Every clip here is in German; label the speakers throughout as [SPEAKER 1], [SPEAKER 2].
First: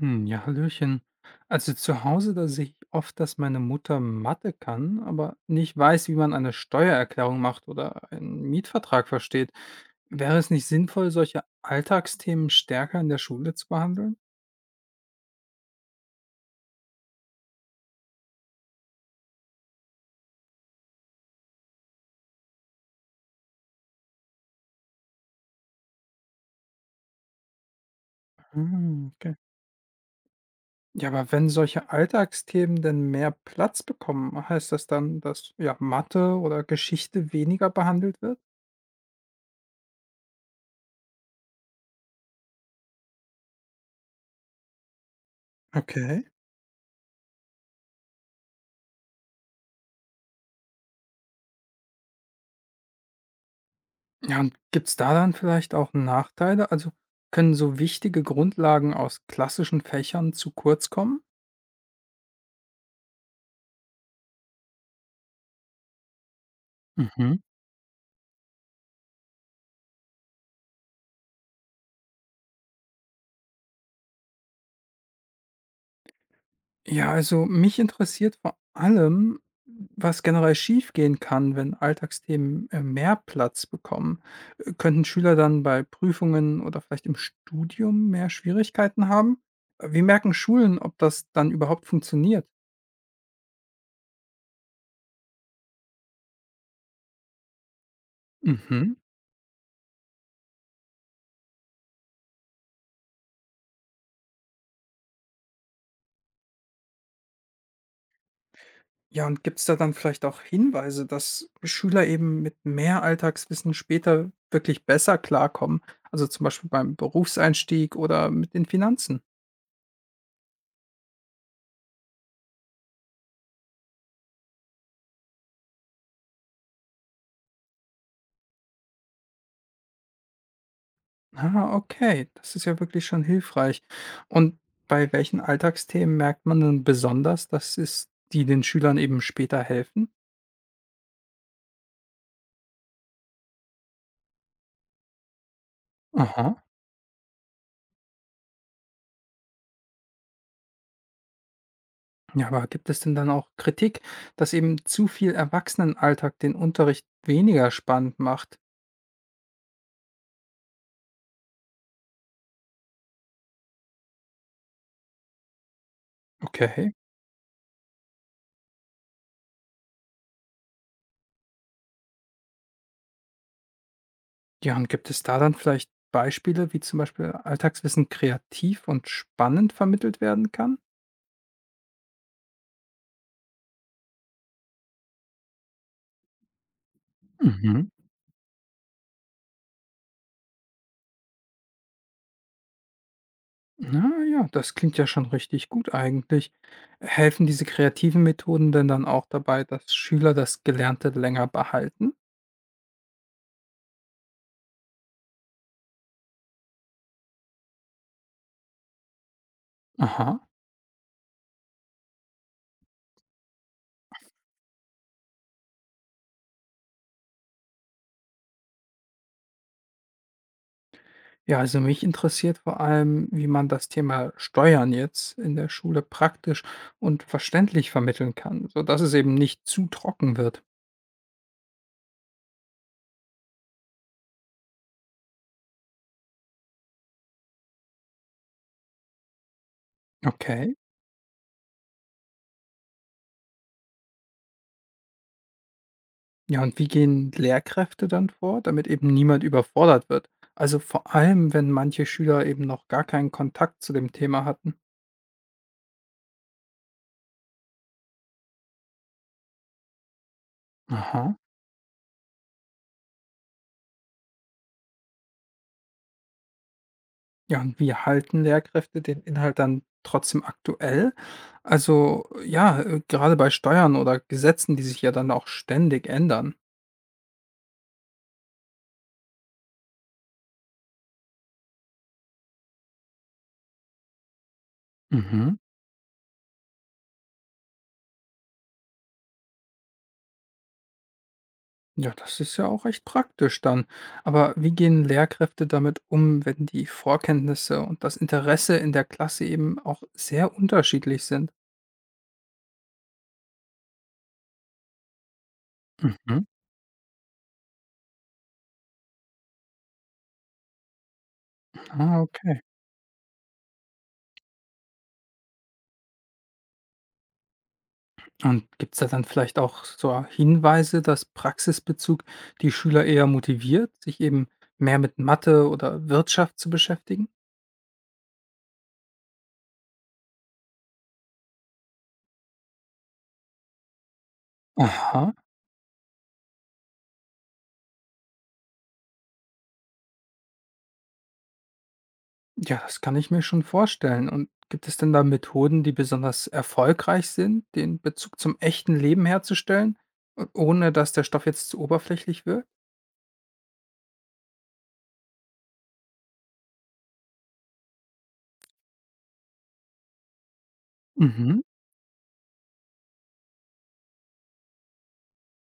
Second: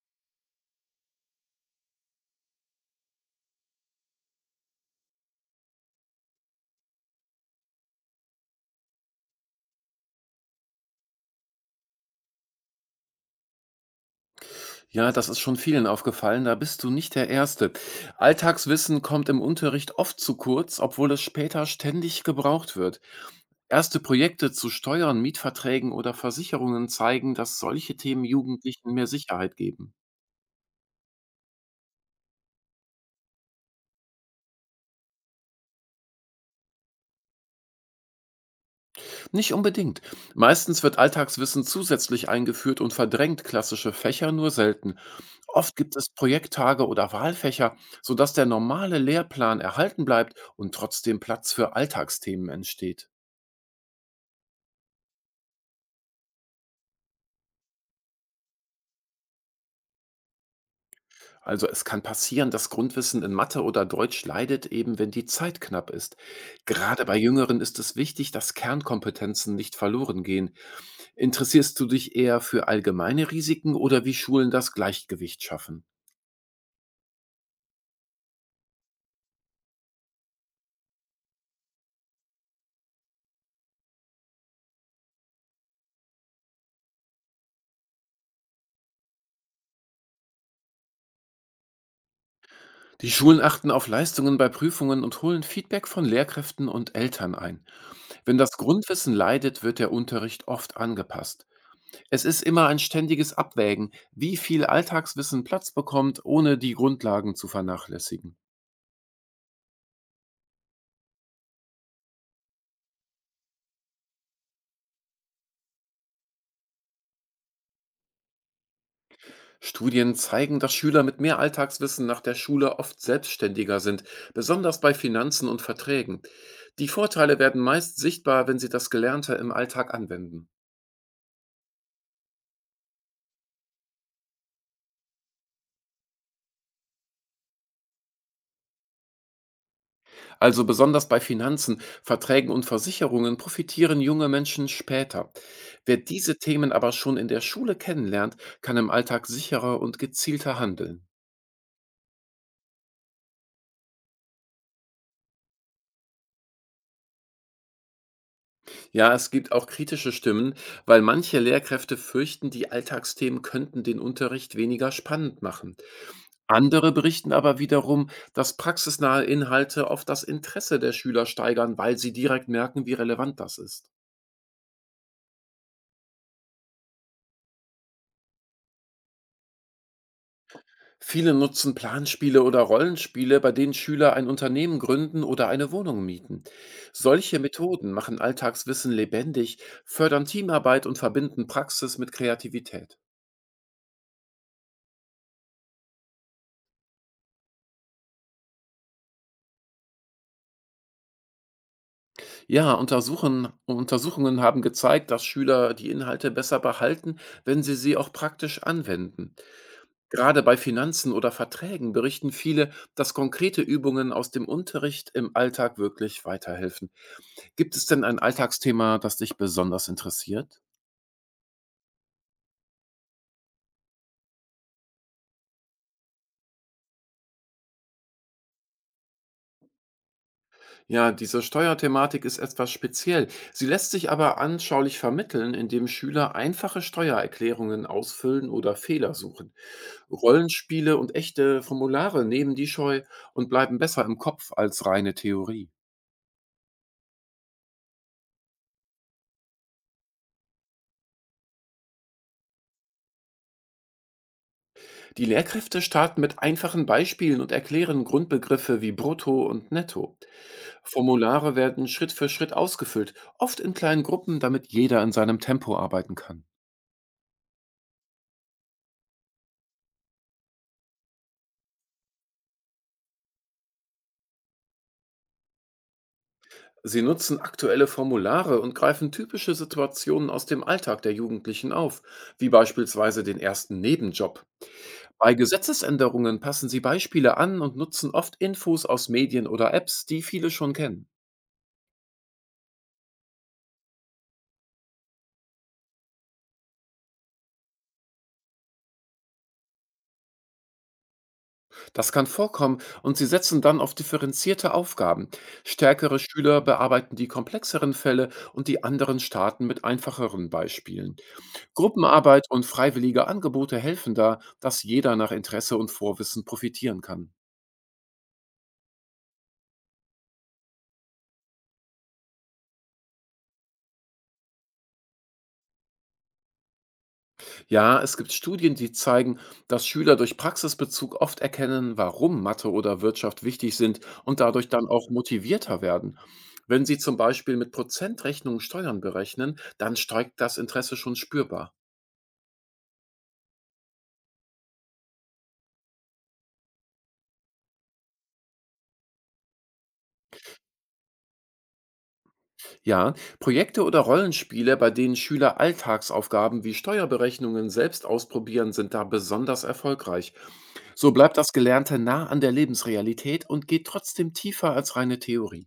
[SPEAKER 1] Hm, ja, hallöchen. Also zu Hause, da sehe ich oft, dass meine Mutter Mathe kann, aber nicht weiß, wie man eine Steuererklärung macht oder einen Mietvertrag versteht. Wäre es nicht sinnvoll, solche Alltagsthemen stärker in der Schule zu behandeln?
[SPEAKER 2] Ja, das ist schon vielen aufgefallen, da bist du nicht der Erste. Alltagswissen kommt im Unterricht oft zu kurz, obwohl es später ständig gebraucht wird. Erste Projekte zu Steuern, Mietverträgen oder Versicherungen zeigen, dass solche Themen Jugendlichen mehr
[SPEAKER 1] Hm, okay.
[SPEAKER 2] Sicherheit geben.
[SPEAKER 1] Ja, aber wenn solche Alltagsthemen denn mehr Platz bekommen, heißt das dann, dass ja Mathe oder Geschichte weniger behandelt wird?
[SPEAKER 2] Nicht unbedingt. Meistens wird Alltagswissen zusätzlich eingeführt und verdrängt klassische Fächer nur selten. Oft gibt es
[SPEAKER 1] Okay.
[SPEAKER 2] Projekttage oder Wahlfächer, sodass der normale Lehrplan erhalten bleibt und trotzdem Platz für Alltagsthemen entsteht.
[SPEAKER 1] Ja, und gibt's da dann vielleicht auch Nachteile? Also, können so wichtige Grundlagen aus klassischen Fächern zu kurz kommen?
[SPEAKER 2] Also es kann passieren, dass Grundwissen in Mathe oder Deutsch leidet, eben wenn die Zeit knapp ist. Gerade bei
[SPEAKER 1] Mhm.
[SPEAKER 2] Jüngeren ist es wichtig, dass Kernkompetenzen nicht verloren gehen. Interessierst du dich eher für allgemeine Risiken oder wie Schulen das Gleichgewicht schaffen?
[SPEAKER 1] Ja, also mich interessiert vor allem, was generell schiefgehen kann, wenn Alltagsthemen mehr Platz bekommen. Könnten Schüler dann bei Prüfungen oder vielleicht im Studium mehr Schwierigkeiten haben? Wie merken Schulen, ob das dann überhaupt funktioniert?
[SPEAKER 2] Die Schulen achten auf Leistungen bei Prüfungen und holen Feedback von Lehrkräften und Eltern ein. Wenn das
[SPEAKER 1] Mhm.
[SPEAKER 2] Grundwissen leidet, wird der Unterricht oft angepasst. Es ist immer ein ständiges Abwägen, wie viel Alltagswissen Platz bekommt, ohne die Grundlagen zu vernachlässigen.
[SPEAKER 1] Ja, und gibt's da dann vielleicht auch Hinweise, dass Schüler eben mit mehr Alltagswissen später wirklich besser klarkommen? Also zum Beispiel beim Berufseinstieg oder mit den Finanzen.
[SPEAKER 2] Studien zeigen, dass Schüler mit mehr Alltagswissen nach der Schule oft selbstständiger sind, besonders bei Finanzen und Verträgen. Die Vorteile werden meist sichtbar, wenn sie das Gelernte im Alltag anwenden.
[SPEAKER 1] Ah, okay, das ist ja wirklich schon hilfreich. Und bei welchen Alltagsthemen merkt man denn besonders, dass es die den Schülern eben später helfen?
[SPEAKER 2] Also besonders bei Finanzen, Verträgen und Versicherungen profitieren junge Menschen später. Wer diese
[SPEAKER 1] Aha.
[SPEAKER 2] Themen aber schon in der Schule kennenlernt, kann im Alltag sicherer und gezielter handeln.
[SPEAKER 1] Ja, aber gibt es denn dann auch Kritik, dass eben zu viel Erwachsenenalltag den Unterricht weniger spannend macht?
[SPEAKER 2] Ja, es gibt auch kritische Stimmen, weil manche Lehrkräfte fürchten, die Alltagsthemen könnten den Unterricht weniger spannend machen. Andere
[SPEAKER 1] Okay.
[SPEAKER 2] berichten aber wiederum, dass praxisnahe Inhalte oft das Interesse der Schüler steigern, weil sie direkt merken, wie relevant das ist.
[SPEAKER 1] Ja, und gibt es da dann vielleicht Beispiele, wie zum Beispiel Alltagswissen kreativ und spannend vermittelt werden kann?
[SPEAKER 2] Viele nutzen Planspiele oder Rollenspiele, bei denen Schüler ein Unternehmen gründen oder eine Wohnung mieten. Solche
[SPEAKER 1] Mhm.
[SPEAKER 2] Methoden machen Alltagswissen lebendig, fördern Teamarbeit und verbinden Praxis mit Kreativität.
[SPEAKER 1] Na ja, das klingt ja schon richtig gut eigentlich. Helfen diese kreativen Methoden denn dann auch dabei, dass Schüler das Gelernte länger behalten?
[SPEAKER 2] Ja, Untersuchungen haben gezeigt, dass Schüler die Inhalte besser behalten, wenn sie sie auch praktisch anwenden.
[SPEAKER 1] Aha.
[SPEAKER 2] Gerade bei Finanzen oder Verträgen berichten viele, dass konkrete Übungen aus dem Unterricht im Alltag wirklich weiterhelfen. Gibt es denn ein Alltagsthema, das dich besonders interessiert?
[SPEAKER 1] Ja, also mich interessiert vor allem, wie man das Thema Steuern jetzt in der Schule praktisch und verständlich vermitteln kann, sodass es eben nicht zu trocken wird.
[SPEAKER 2] Ja, diese Steuerthematik ist etwas speziell. Sie lässt sich aber anschaulich vermitteln, indem Schüler einfache Steuererklärungen ausfüllen oder Fehler suchen.
[SPEAKER 1] Okay.
[SPEAKER 2] Rollenspiele und echte Formulare nehmen die Scheu und bleiben besser im Kopf als reine Theorie.
[SPEAKER 1] Ja, und wie gehen Lehrkräfte dann vor, damit eben niemand überfordert wird? Also vor allem, wenn manche Schüler eben noch gar keinen Kontakt zu dem Thema hatten.
[SPEAKER 2] Die Lehrkräfte starten mit einfachen Beispielen und erklären Grundbegriffe wie Brutto und Netto.
[SPEAKER 1] Aha.
[SPEAKER 2] Formulare werden Schritt für Schritt ausgefüllt, oft in kleinen Gruppen, damit jeder in seinem Tempo arbeiten kann.
[SPEAKER 1] Ja, und wie halten Lehrkräfte den Inhalt dann trotzdem aktuell? Also ja, gerade bei Steuern oder Gesetzen, die sich ja dann auch ständig ändern.
[SPEAKER 2] Sie nutzen aktuelle Formulare und greifen typische Situationen aus dem Alltag der Jugendlichen auf, wie beispielsweise den ersten Nebenjob. Bei
[SPEAKER 1] Mhm.
[SPEAKER 2] Gesetzesänderungen passen sie Beispiele an und nutzen oft Infos aus Medien oder Apps, die viele schon kennen.
[SPEAKER 1] Ja, das ist ja auch recht praktisch dann. Aber wie gehen Lehrkräfte damit um, wenn die Vorkenntnisse und das Interesse in der Klasse eben auch sehr unterschiedlich sind?
[SPEAKER 2] Das kann vorkommen und sie setzen dann auf differenzierte Aufgaben. Stärkere
[SPEAKER 1] Mhm.
[SPEAKER 2] Schüler bearbeiten die komplexeren Fälle und die anderen starten mit einfacheren Beispielen.
[SPEAKER 1] Ah,
[SPEAKER 2] Gruppenarbeit
[SPEAKER 1] okay.
[SPEAKER 2] und freiwillige Angebote helfen da, dass jeder nach Interesse und Vorwissen profitieren kann.
[SPEAKER 1] Und gibt es da dann vielleicht auch so Hinweise, dass Praxisbezug die Schüler eher motiviert, sich eben mehr mit Mathe oder Wirtschaft zu beschäftigen?
[SPEAKER 2] Ja, es gibt Studien, die zeigen, dass Schüler durch Praxisbezug oft erkennen, warum Mathe oder Wirtschaft wichtig sind und dadurch dann auch
[SPEAKER 1] Aha,
[SPEAKER 2] motivierter werden. Wenn Sie zum Beispiel mit Prozentrechnungen Steuern berechnen, dann steigt das Interesse schon spürbar.
[SPEAKER 1] ja, das kann ich mir schon vorstellen. Und gibt es denn da Methoden, die besonders erfolgreich sind, den Bezug zum echten Leben herzustellen, ohne dass der Stoff jetzt zu oberflächlich wirkt?
[SPEAKER 2] Ja, Projekte oder Rollenspiele, bei denen Schüler Alltagsaufgaben wie Steuerberechnungen selbst ausprobieren, sind da besonders erfolgreich. So bleibt das
[SPEAKER 1] Mhm.
[SPEAKER 2] Gelernte nah an der Lebensrealität und geht trotzdem tiefer als reine Theorie.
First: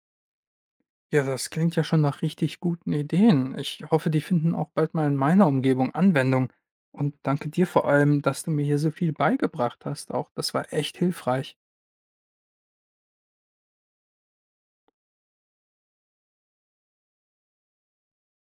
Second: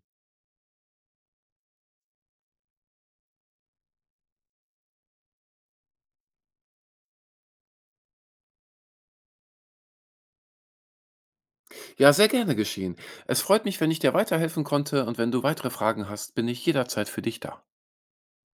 [SPEAKER 1] Ja, das klingt ja schon nach richtig guten Ideen. Ich hoffe, die finden auch bald mal in meiner Umgebung Anwendung. Und danke dir vor allem, dass du mir hier so viel beigebracht hast. Auch das war echt hilfreich.
[SPEAKER 2] Ja, sehr gerne geschehen. Es freut mich, wenn ich dir weiterhelfen konnte und wenn du weitere Fragen hast, bin ich jederzeit für dich da.